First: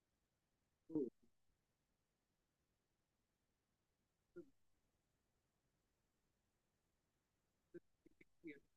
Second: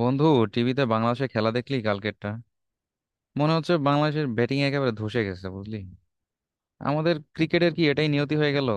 বন্ধু, টিভিতে বাংলাদেশের খেলা দেখলি কালকেরটা? মনে হচ্ছে বাংলাদেশের ব্যাটিং একেবারে ধসে গেছে, বুঝলি। আমাদের ক্রিকেটের কি এটাই নিয়তি হয়ে গেল?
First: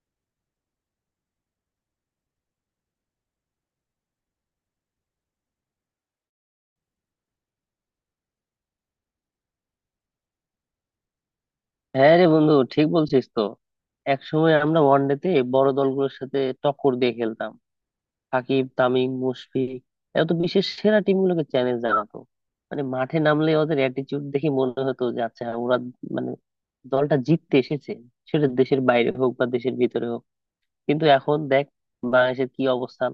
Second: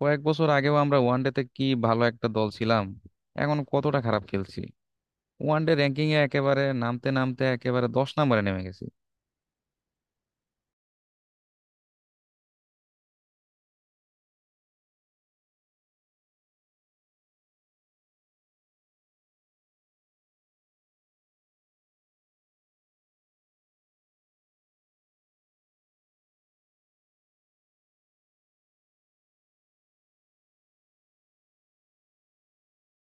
কয়েক বছর আগেও আমরা ওয়ানডেতে কি ভালো একটা দল ছিলাম, এখন কতটা খারাপ খেলছি। ওয়ানডে র্যাঙ্কিং এ একেবারে নামতে নামতে একেবারে 10 নম্বরে নেমে গেছি। হ্যাঁ রে বন্ধু, ঠিক বলছিস তো। এক সময় আমরা ওয়ানডেতে বড় দলগুলোর সাথে টক্কর দিয়ে খেলতাম। সাকিব, তামিম, মুশফিক, এরা তো বিশ্বের সেরা টিমগুলোকে চ্যালেঞ্জ জানাতো। মানে মাঠে নামলে ওদের অ্যাটিটিউড দেখে মনে হতো যে আচ্ছা হ্যাঁ, ওরা মানে দলটা জিততে এসেছে, সেটা দেশের বাইরে হোক বা দেশের ভিতরে হোক। কিন্তু এখন দেখ বাংলাদেশের কি অবস্থান।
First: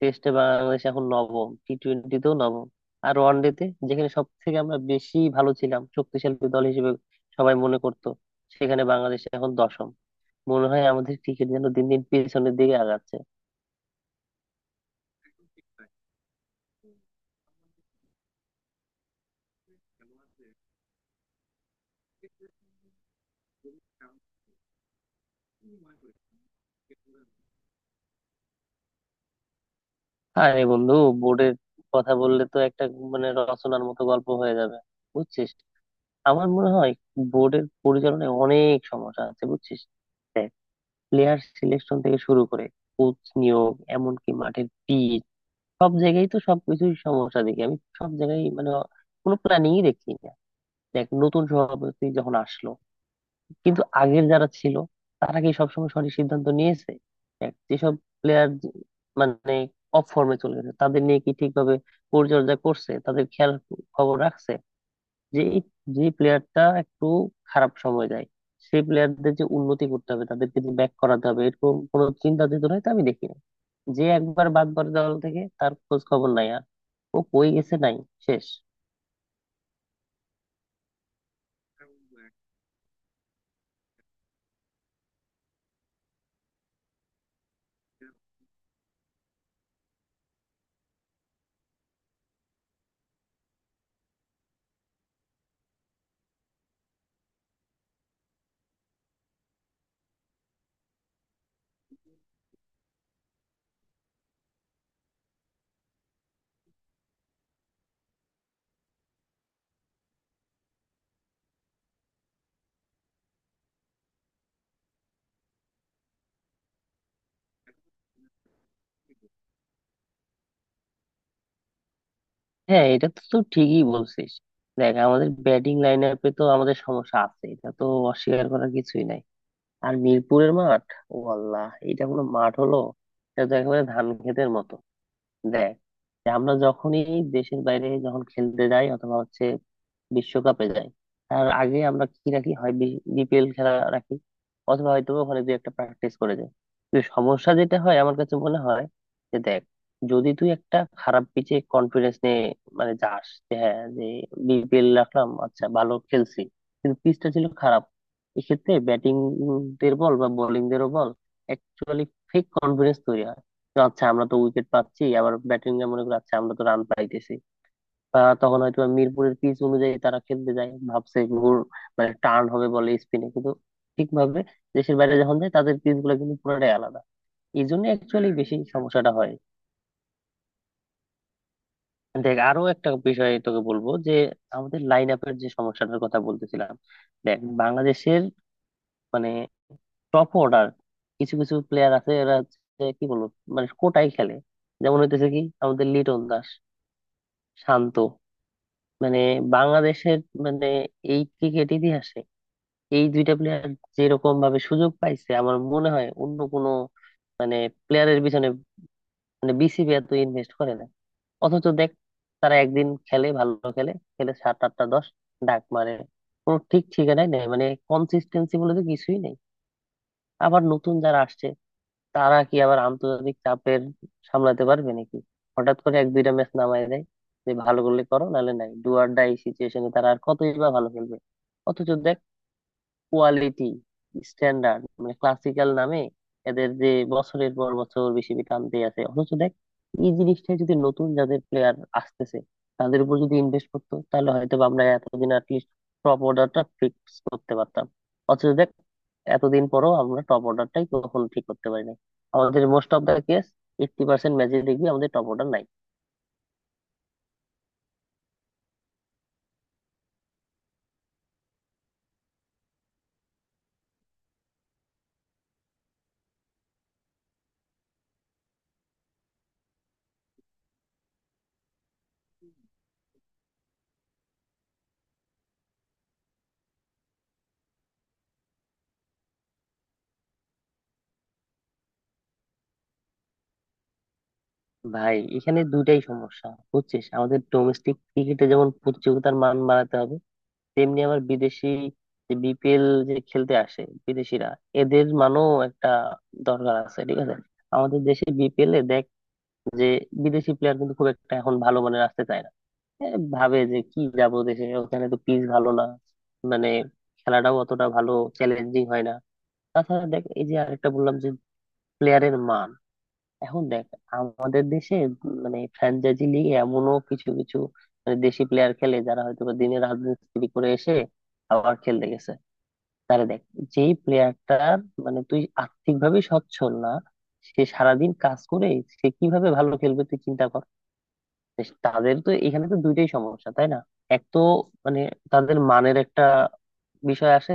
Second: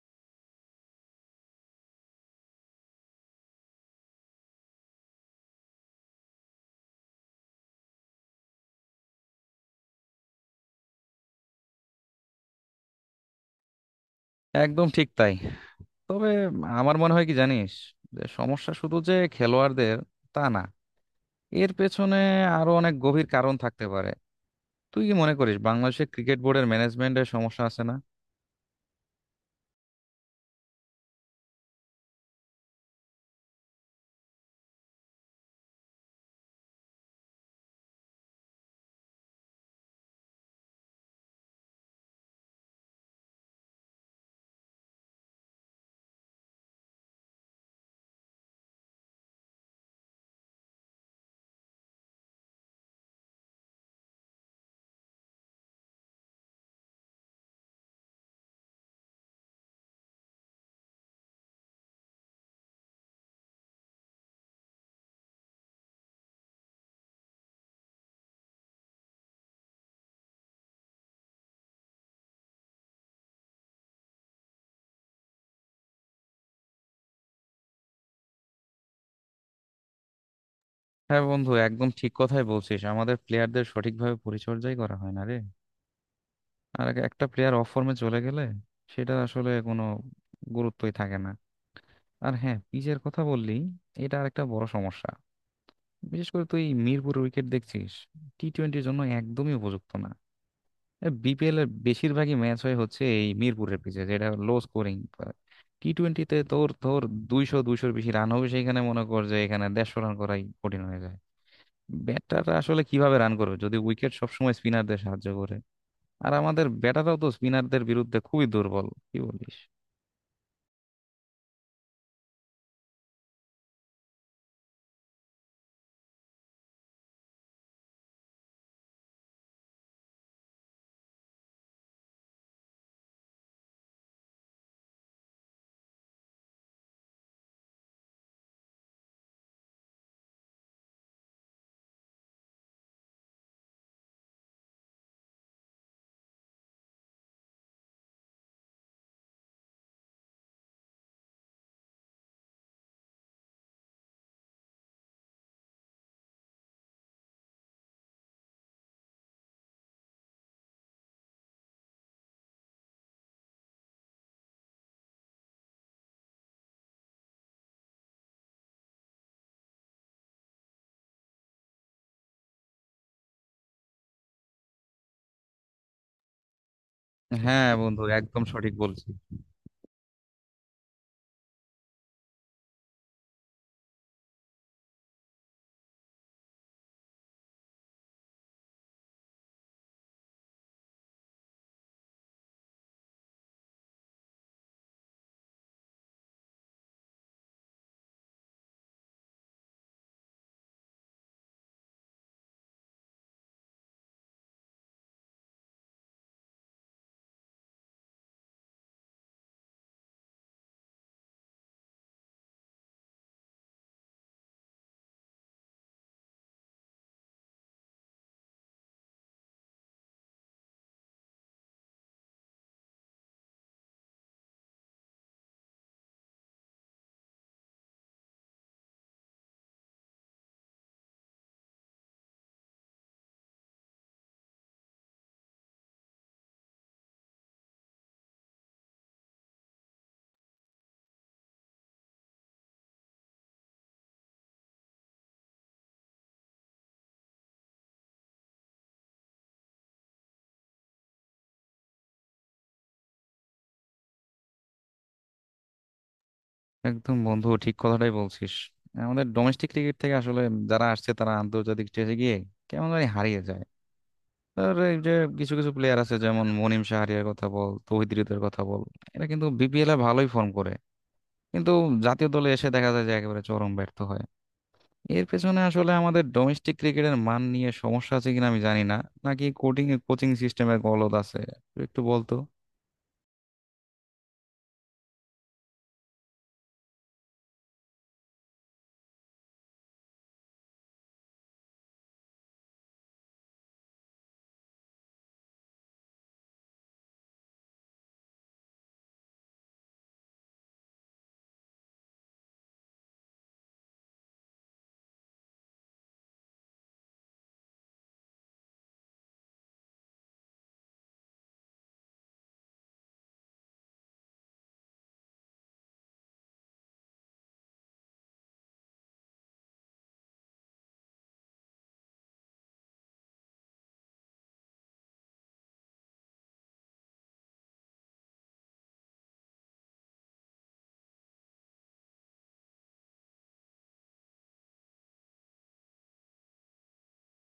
টেস্টে বাংলাদেশ এখন নবম, টি টোয়েন্টিতেও নবম, আর ওয়ানডেতে যেখানে সব থেকে আমরা বেশি ভালো ছিলাম, শক্তিশালী দল হিসেবে সবাই মনে করতো, সেখানে বাংলাদেশ এখন দশম। মনে হয় আমাদের ক্রিকেট যেন দিন দিন পেছনের দিকে আগাচ্ছে। একদম ঠিক তাই। তবে আমার মনে হয় কি জানিস, যে সমস্যা শুধু যে খেলোয়াড়দের তা না, এর পেছনে আরো অনেক গভীর কারণ থাকতে পারে। তুই কি মনে করিস বাংলাদেশের ক্রিকেট বোর্ডের ম্যানেজমেন্টের সমস্যা আছে না? আরে বন্ধু, বোর্ডের কথা বললে তো একটা মানে রচনার মতো গল্প হয়ে যাবে, বুঝছিস। আমার মনে হয় বোর্ডের পরিচালনায় অনেক সমস্যা আছে, বুঝছিস। দেখ, প্লেয়ার সিলেকশন থেকে শুরু করে কোচ নিয়োগ, এমনকি মাঠের পিচ, সব জায়গায় তো সবকিছুই সমস্যা দেখি আমি, সব জায়গায়। মানে কোনো প্ল্যানিংই দেখি না। দেখ, নতুন সভাপতি যখন আসলো, কিন্তু আগের যারা ছিল তারা কি সবসময় সঠিক সিদ্ধান্ত নিয়েছে? দেখ, যেসব প্লেয়ার মানে অফ ফর্মে চলে গেছে তাদের নিয়ে কি ঠিকভাবে পরিচর্যা করছে, তাদের খেয়াল খবর রাখছে, যে যে প্লেয়ারটা একটু খারাপ সময় যায়, সেই প্লেয়ারদের যে উন্নতি করতে হবে, তাদেরকে যে ব্যাক করাতে হবে, এরকম কোনো চিন্তা চেতনা তো আমি দেখি না। যে একবার বাদ পড়ে দল থেকে, তার খোঁজ খবর নাই আর। ও কই গেছে, নাই, শেষ। হ্যাঁ বন্ধু, একদম ঠিক কথাই বলছিস, আমাদের প্লেয়ারদের সঠিকভাবে পরিচর্যাই করা হয় না রে। আর একটা প্লেয়ার অফ ফর্মে চলে গেলে সেটা আসলে কোনো গুরুত্বই থাকে না। আর হ্যাঁ, পিচের কথা বললি, এটা আর একটা বড় সমস্যা। বিশেষ করে তুই মিরপুর উইকেট দেখছিস, টি টোয়েন্টির জন্য একদমই উপযুক্ত না। বিপিএল এর বেশিরভাগই ম্যাচ হচ্ছে এই মিরপুরের পিচে, যেটা লো স্কোরিং। টি টোয়েন্টিতে তোর তোর 200 200-র বেশি রান হবে, সেইখানে মনে কর যে এখানে 150 রান করাই কঠিন হয়ে যায়। ব্যাটাররা আসলে কিভাবে রান করবে যদি উইকেট সবসময় স্পিনারদের সাহায্য করে? আর আমাদের ব্যাটাররাও তো স্পিনারদের বিরুদ্ধে খুবই দুর্বল, কি বলিস? হ্যাঁ, এটা তো তুই ঠিকই বলছিস। দেখ, আমাদের ব্যাটিং লাইন আপে তো আমাদের সমস্যা আছে, এটা তো অস্বীকার করার কিছুই নাই। আর মিরপুরের মাঠ, ও আল্লাহ, এটা কোনো মাঠ হলো? এটা তো একেবারে ধান ক্ষেতের মতো দেয়। যে আমরা যখনই দেশের বাইরে যখন খেলতে যাই অথবা হচ্ছে বিশ্বকাপে যায়, তার আগে আমরা কি রাখি হয়, বিপিএল খেলা রাখি, অথবা হয়তো ওখানে দুই একটা প্র্যাকটিস করে যায়। কিন্তু সমস্যা যেটা হয় আমার কাছে মনে হয় যে দেখ, যদি তুই একটা খারাপ পিচে কনফিডেন্স নিয়ে মানে যাস যে হ্যাঁ যে বিপিএল রাখলাম, আচ্ছা ভালো খেলছি, কিন্তু পিচটা ছিল খারাপ, এক্ষেত্রে ব্যাটিং দের বল বা বোলিং দেরও বল, অ্যাকচুয়ালি ফেক কনফিডেন্স তৈরি হয় যে আচ্ছা আমরা তো উইকেট পাচ্ছি, আবার ব্যাটিং এ মনে করি আচ্ছা আমরা তো রান পাইতেছি। তখন হয়তো মিরপুরের পিচ অনুযায়ী তারা খেলতে যায় ভাবছে ঘুর মানে টার্ন হবে বলে স্পিনে, কিন্তু ঠিকভাবে দেশের বাইরে যখন যায় তাদের পিচ গুলো কিন্তু পুরোটাই আলাদা। এই হ্যাঁ জন্য বন্ধু, অ্যাকচুয়ালি একদম বেশি সঠিক সমস্যাটা বলছিস। হয়। দেখ, আরো একটা বিষয় তোকে বলবো যে আমাদের লাইন আপের যে সমস্যাটার কথা বলতেছিলাম, দেখ বাংলাদেশের মানে টপ অর্ডার, কিছু কিছু প্লেয়ার আছে এরা হচ্ছে কি বলবো, মানে কোটায় খেলে। যেমন হইতেছে কি আমাদের লিটন দাস, শান্ত, মানে বাংলাদেশের মানে এই ক্রিকেট ইতিহাসে এই দুইটা প্লেয়ার যেরকম ভাবে সুযোগ পাইছে, আমার মনে হয় অন্য কোনো মানে প্লেয়ারের পিছনে মানে বিসিবি এত ইনভেস্ট করে না। অথচ দেখ, তারা একদিন খেলে ভালো, খেলে খেলে সাত আটটা দশ ডাক মারে, কোনো ঠিক ঠিকানাই নেই, মানে কনসিস্টেন্সি বলে তো কিছুই নেই। আবার নতুন যারা আসছে, তারা কি আবার আন্তর্জাতিক চাপের সামলাতে পারবে নাকি? হঠাৎ করে এক দুইটা ম্যাচ নামায় দেয় যে ভালো করলে করো, নাহলে নাই, ডু অর ডাই সিচুয়েশনে তারা আর কতই বা ভালো খেলবে। অথচ দেখ, কোয়ালিটি স্ট্যান্ডার্ড মানে ক্লাসিক্যাল নামে এদের যে বছরের পর বছর বেশি টানতে আছে, অথচ দেখ এই জিনিসটা যদি নতুন যাদের প্লেয়ার আসতেছে তাদের উপর যদি ইনভেস্ট করতো, তাহলে হয়তো বা আমরা এতদিন অ্যাটলিস্ট টপ অর্ডারটা ফিক্স করতে পারতাম। অথচ দেখ, এতদিন পরও আমরা টপ অর্ডারটাই কখনো ঠিক করতে পারি নাই। আমাদের মোস্ট অফ দা কেস, 80% ম্যাচে দেখবি আমাদের টপ অর্ডার নাই। একদম বন্ধু ঠিক কথাটাই বলছিস। আমাদের ডোমেস্টিক ক্রিকেট থেকে আসলে যারা আসছে তারা আন্তর্জাতিক স্টেজে গিয়ে কেমন জানি হারিয়ে যায়। আর এই যে কিছু কিছু প্লেয়ার আছে, যেমন মনিম শাহরিয়ার কথা বল, তৌহিদ হৃদয়ের কথা বল, এরা কিন্তু বিপিএল এ ভালোই ফর্ম করে, কিন্তু জাতীয় দলে এসে দেখা যায় যে একেবারে চরম ব্যর্থ হয়। এর পেছনে আসলে আমাদের ডোমেস্টিক ক্রিকেটের মান নিয়ে সমস্যা আছে কিনা আমি জানি না, নাকি কোচিং কোচিং সিস্টেমের গলদ আছে, একটু বলতো। ভাই, এখানে দুইটাই সমস্যা, বুঝছিস। আমাদের ডোমেস্টিক ক্রিকেটে যেমন প্রতিযোগিতার মান বাড়াতে হবে, তেমনি আবার বিদেশি, যে বিপিএল যে খেলতে আসে বিদেশিরা, এদের মানও একটা দরকার আছে, ঠিক আছে? আমাদের দেশে বিপিএল এ দেখ, যে বিদেশি প্লেয়ার কিন্তু খুব একটা এখন ভালো মানের আসতে চায় না। এ ভাবে যে কি যাব দেশে, ওখানে তো পিচ ভালো না, মানে খেলাটাও অতটা ভালো চ্যালেঞ্জিং হয় না। তাছাড়া দেখ, এই যে আরেকটা বললাম যে প্লেয়ারের মান, এখন দেখ আমাদের দেশে মানে ফ্র্যাঞ্চাইজি লিগে এমনও কিছু কিছু মানে দেশি প্লেয়ার খেলে যারা হয়তো বা দিনে রাজমিস্ত্রি করে এসে আবার খেলতে গেছে। তারে দেখ, যেই প্লেয়ারটার মানে তুই আর্থিক ভাবে সচ্ছল না, সে সারাদিন কাজ করে, সে কিভাবে ভালো খেলবে তুই চিন্তা কর। তাদের তো এখানে তো দুইটাই সমস্যা, তাই না? এক তো মানে তাদের মানের একটা বিষয় আসে,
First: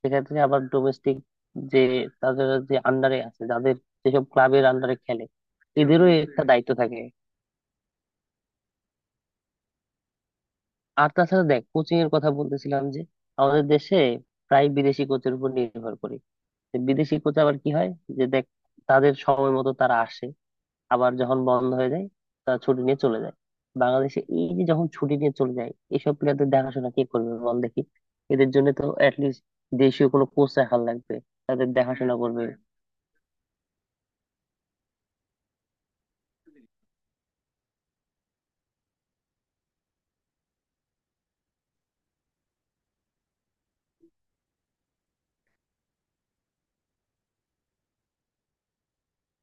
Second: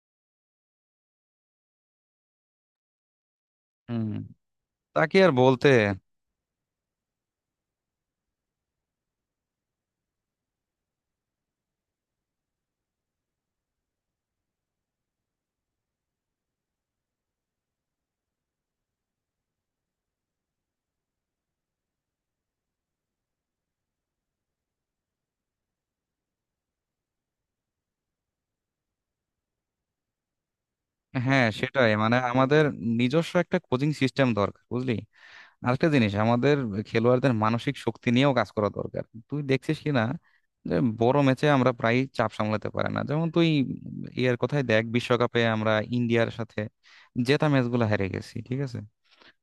সেক্ষেত্রে আবার ডোমেস্টিক যে তাদের যে আন্ডারে আছে, যাদের হুম। যেসব ক্লাবের আন্ডারে তাকে খেলে, আর বলতে। এদেরও একটা দায়িত্ব থাকে। আর তাছাড়া দেখ, কোচিং এর কথা বলতেছিলাম যে আমাদের দেশে প্রায় বিদেশি কোচের উপর নির্ভর করি, যে বিদেশি কোচ আবার কি হয় যে দেখ, তাদের সময় মতো তারা আসে, আবার যখন বন্ধ হয়ে যায়, তারা ছুটি নিয়ে চলে যায়। বাংলাদেশে এই যে যখন ছুটি নিয়ে চলে যায়, এইসব প্লেয়ারদের দেখাশোনা কে করবে বল দেখি? এদের জন্য তো অ্যাটলিস্ট দেশীয় কোনো কোচ রাখার লাগবে, হ্যাঁ, তাদের সেটাই, দেখাশোনা মানে করবে। আমাদের নিজস্ব একটা কোচিং সিস্টেম দরকার, বুঝলি। আরেকটা জিনিস, আমাদের খেলোয়াড়দের মানসিক শক্তি নিয়েও কাজ করা দরকার। তুই দেখছিস কি না যে বড় ম্যাচে আমরা প্রায় চাপ সামলাতে পারে না? যেমন তুই ইয়ার কথাই দেখ, বিশ্বকাপে আমরা ইন্ডিয়ার সাথে জেতা ম্যাচগুলো হেরে গেছি, ঠিক আছে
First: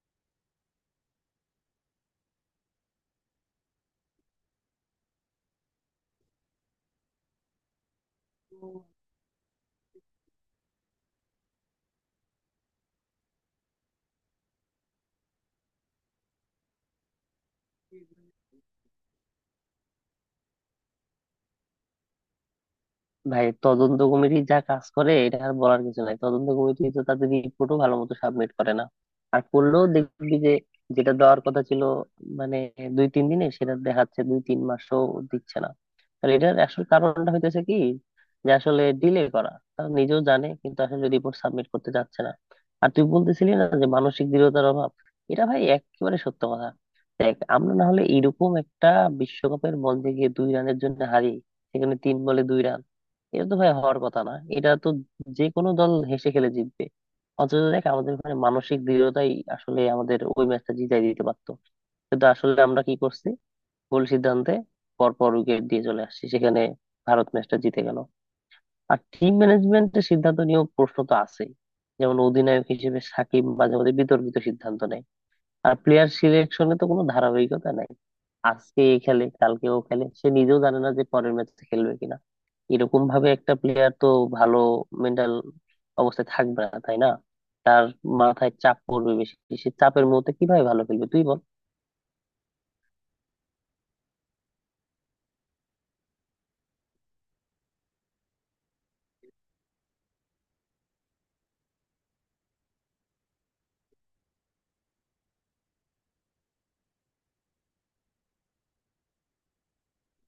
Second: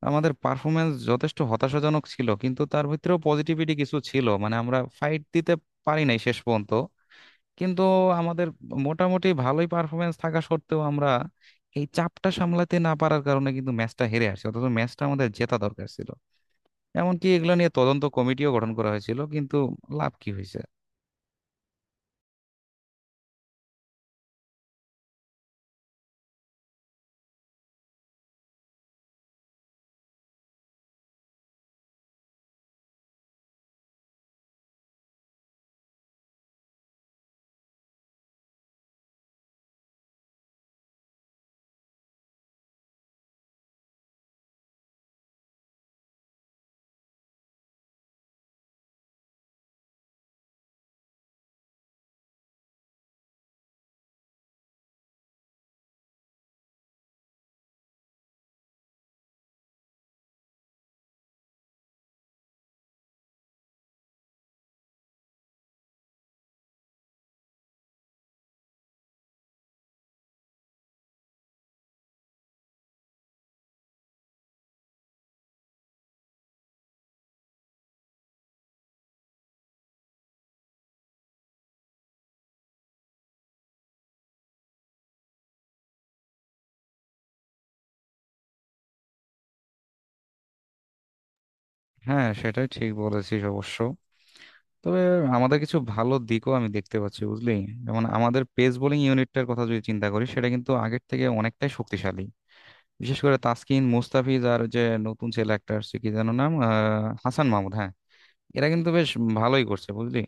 আমাদের পারফরমেন্স যথেষ্ট হতাশাজনক ছিল কিন্তু তার ভিতরেও পজিটিভিটি কিছু ছিল, মানে আমরা ফাইট দিতে পারি নাই শেষ পর্যন্ত। কিন্তু আমাদের মোটামুটি ভালোই পারফরমেন্স থাকা সত্ত্বেও আমরা এই চাপটা সামলাতে না পারার কারণে কিন্তু ম্যাচটা হেরে আসছি, অথচ ম্যাচটা আমাদের জেতা দরকার ছিল। এমনকি এগুলো নিয়ে তদন্ত কমিটিও গঠন করা হয়েছিল, কিন্তু লাভ কি হয়েছে? ভাই, তদন্ত কমিটি যা কাজ করে এটা আর বলার কিছু নাই। তদন্ত কমিটি তো তাদের রিপোর্টও ভালো মতো সাবমিট করে না, আর করলেও দেখবি যে যেটা দেওয়ার কথা ছিল মানে দুই তিন দিনে, সেটা দেখাচ্ছে দুই তিন মাসও দিচ্ছে না। তাহলে এটার আসল কারণটা হইতেছে কি, যে আসলে ডিলে করা তারা নিজেও জানে, কিন্তু আসলে রিপোর্ট সাবমিট করতে চাচ্ছে না। আর তুই বলতেছিলি না যে মানসিক দৃঢ়তার অভাব, এটা ভাই একেবারে সত্য কথা। দেখ, আমরা না হলে এরকম একটা বিশ্বকাপের বল দিয়ে গিয়ে 2 রানের জন্য হারি? সেখানে 3 বলে 2 রান, এটা তো ভাই হওয়ার কথা না, এটা তো যে কোনো দল হেসে খেলে জিতবে। অথচ দেখ আমাদের ওখানে মানসিক দৃঢ়তাই আসলে আমাদের ওই ম্যাচটা জিতাই দিতে পারতো। কিন্তু আসলে আমরা কি করছি, ভুল সিদ্ধান্তে পর পর উইকেট দিয়ে চলে আসছি, সেখানে ভারত ম্যাচটা জিতে গেল। আর টিম ম্যানেজমেন্টের সিদ্ধান্ত নিয়েও প্রশ্ন তো আছেই, যেমন অধিনায়ক হিসেবে সাকিব মাঝে মাঝে বিতর্কিত সিদ্ধান্ত নেয়। আর প্লেয়ার সিলেকশনে তো কোনো ধারাবাহিকতা নাই। আজকে এ খেলে, কালকে ও খেলে, সে নিজেও জানে না যে পরের ম্যাচে খেলবে কিনা। এরকম ভাবে একটা প্লেয়ার তো ভালো মেন্টাল অবস্থায় থাকবে না, তাই না? তার মাথায় চাপ পড়বে বেশি, সে চাপের মুহূর্তে কিভাবে ভালো খেলবে তুই বল। হ্যাঁ, সেটাই ঠিক বলেছিস অবশ্য। তবে আমাদের কিছু ভালো দিকও আমি দেখতে পাচ্ছি, বুঝলি। যেমন আমাদের পেস বোলিং ইউনিটটার কথা যদি চিন্তা করি, সেটা কিন্তু আগের থেকে অনেকটাই শক্তিশালী। বিশেষ করে তাসকিন, মুস্তাফিজ, আর যে নতুন ছেলে একটা আসছে, কি যেন নাম, হাসান মাহমুদ, হ্যাঁ, এরা কিন্তু বেশ ভালোই করছে, বুঝলি।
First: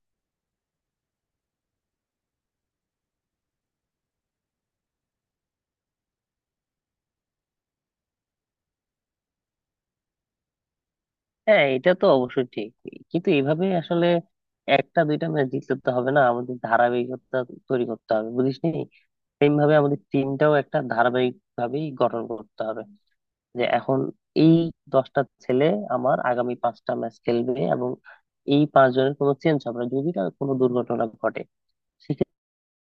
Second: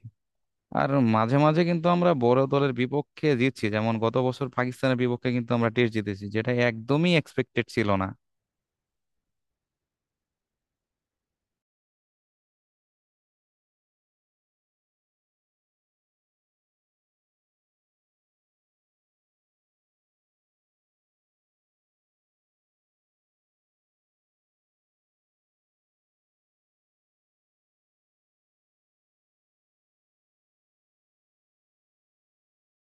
আর মাঝে মাঝে কিন্তু আমরা বড় দলের বিপক্ষে জিতছি, যেমন গত বছর পাকিস্তানের বিপক্ষে কিন্তু আমরা টেস্ট জিতেছি, যেটা একদমই এক্সপেক্টেড ছিল না। হ্যাঁ, এটা তো অবশ্যই ঠিক। কিন্তু এভাবে আসলে একটা দুইটা ম্যাচ জিতলে তো হবে না, আমাদের ধারাবাহিকতা তৈরি করতে হবে, বুঝিস নি। সেম ভাবে আমাদের টিমটাও একটা ধারাবাহিক ভাবেই গঠন করতে হবে, যে এখন এই 10টা ছেলে আমার আগামী 5টা ম্যাচ খেলবে, এবং এই 5 জনের কোনো চেঞ্জ হবে না যদি তার কোনো দুর্ঘটনা ঘটে।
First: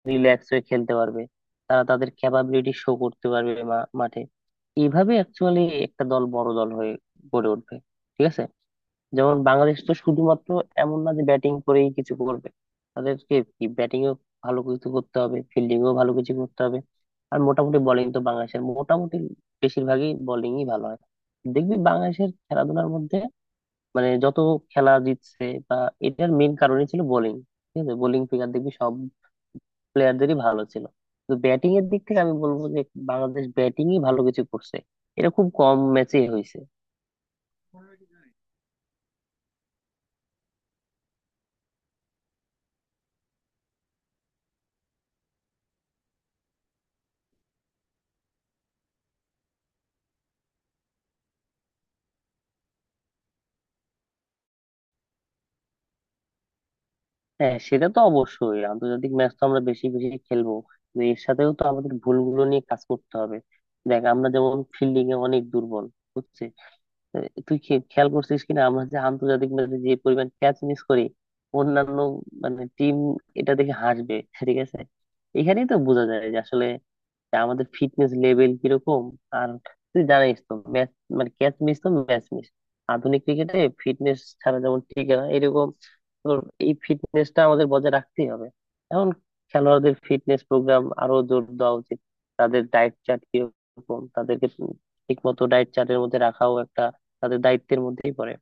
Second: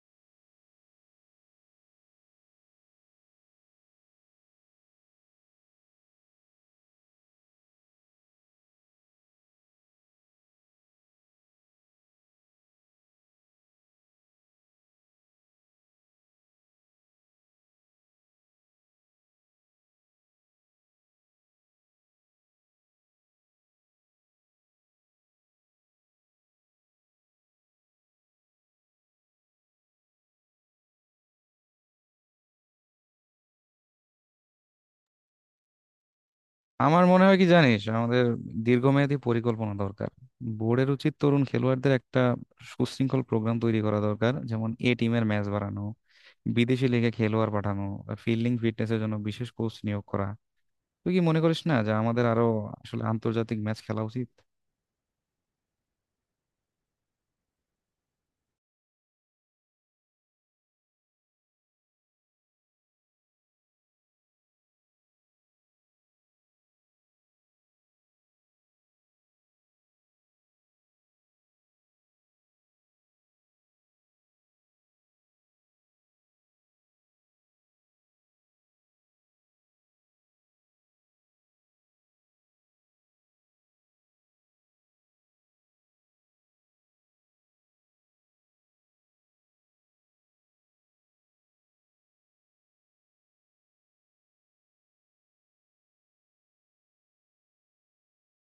রিল্যাক্স হয়ে খেলতে পারবে, তারা তাদের ক্যাপাবিলিটি শো করতে পারবে মাঠে। এইভাবে অ্যাকচুয়ালি একটা দল বড় দল হয়ে গড়ে উঠবে, ঠিক আছে? যেমন বাংলাদেশ তো শুধুমাত্র এমন না যে ব্যাটিং করেই কিছু করবে, তাদেরকে কি ব্যাটিংও ভালো কিছু করতে হবে, ফিল্ডিংও ভালো কিছু করতে হবে। আর মোটামুটি বোলিং তো বাংলাদেশের মোটামুটি বেশিরভাগই বোলিংই ভালো হয়। দেখবি বাংলাদেশের খেলাধুলার মধ্যে মানে যত খেলা জিতছে বা, এটার মেইন কারণই ছিল বোলিং, ঠিক আছে। বোলিং ফিগার দেখবি সব প্লেয়ারদেরই ভালো ছিল। তো ব্যাটিং এর দিক থেকে আমি বলবো যে বাংলাদেশ ব্যাটিংই ভালো কিছু করছে, এটা খুব কম ম্যাচে হয়েছে। আমার মনে হয় কি জানিস, আমাদের দীর্ঘমেয়াদী পরিকল্পনা দরকার। বোর্ডের উচিত তরুণ খেলোয়াড়দের একটা সুশৃঙ্খল প্রোগ্রাম তৈরি করা দরকার, যেমন এ টিমের ম্যাচ বাড়ানো, বিদেশি লিগে খেলোয়াড় পাঠানো, ফিল্ডিং ফিটনেসের জন্য বিশেষ কোচ নিয়োগ করা। তুই কি মনে করিস না যে আমাদের আরো আসলে আন্তর্জাতিক ম্যাচ খেলা উচিত? হ্যাঁ, সেটা তো অবশ্যই, আন্তর্জাতিক ম্যাচ তো আমরা বেশি বেশি খেলবো, কিন্তু এর সাথেও তো আমাদের ভুলগুলো নিয়ে কাজ করতে হবে। দেখ, আমরা যেমন ফিল্ডিং এ অনেক দুর্বল, বুঝছিস। এ, তুই খেয়াল করছিস কিনা আমরা যে আন্তর্জাতিক ম্যাচে যে পরিমাণ ক্যাচ মিস করি, অন্যান্য মানে টিম এটা দেখে হাসবে, ঠিক আছে। এখানেই তো বোঝা যায় যে আসলে যে আমাদের ফিটনেস লেভেল কিরকম। আর তুই জানিস তো ম্যাচ মানে ক্যাচ মিস তো ম্যাচ মিস, আধুনিক ক্রিকেটে ফিটনেস ছাড়া যেমন ঠিক না, এরকম তোর এই ফিটনেসটা আমাদের বজায় রাখতেই হবে। এখন খেলোয়াড়দের ফিটনেস প্রোগ্রাম আরো জোর দেওয়া উচিত। তাদের ডায়েট চার্ট কিরকম, তাদেরকে ঠিক মতো ডায়েট চার্টের মধ্যে রাখাও একটা তাদের দায়িত্বের মধ্যেই পড়ে।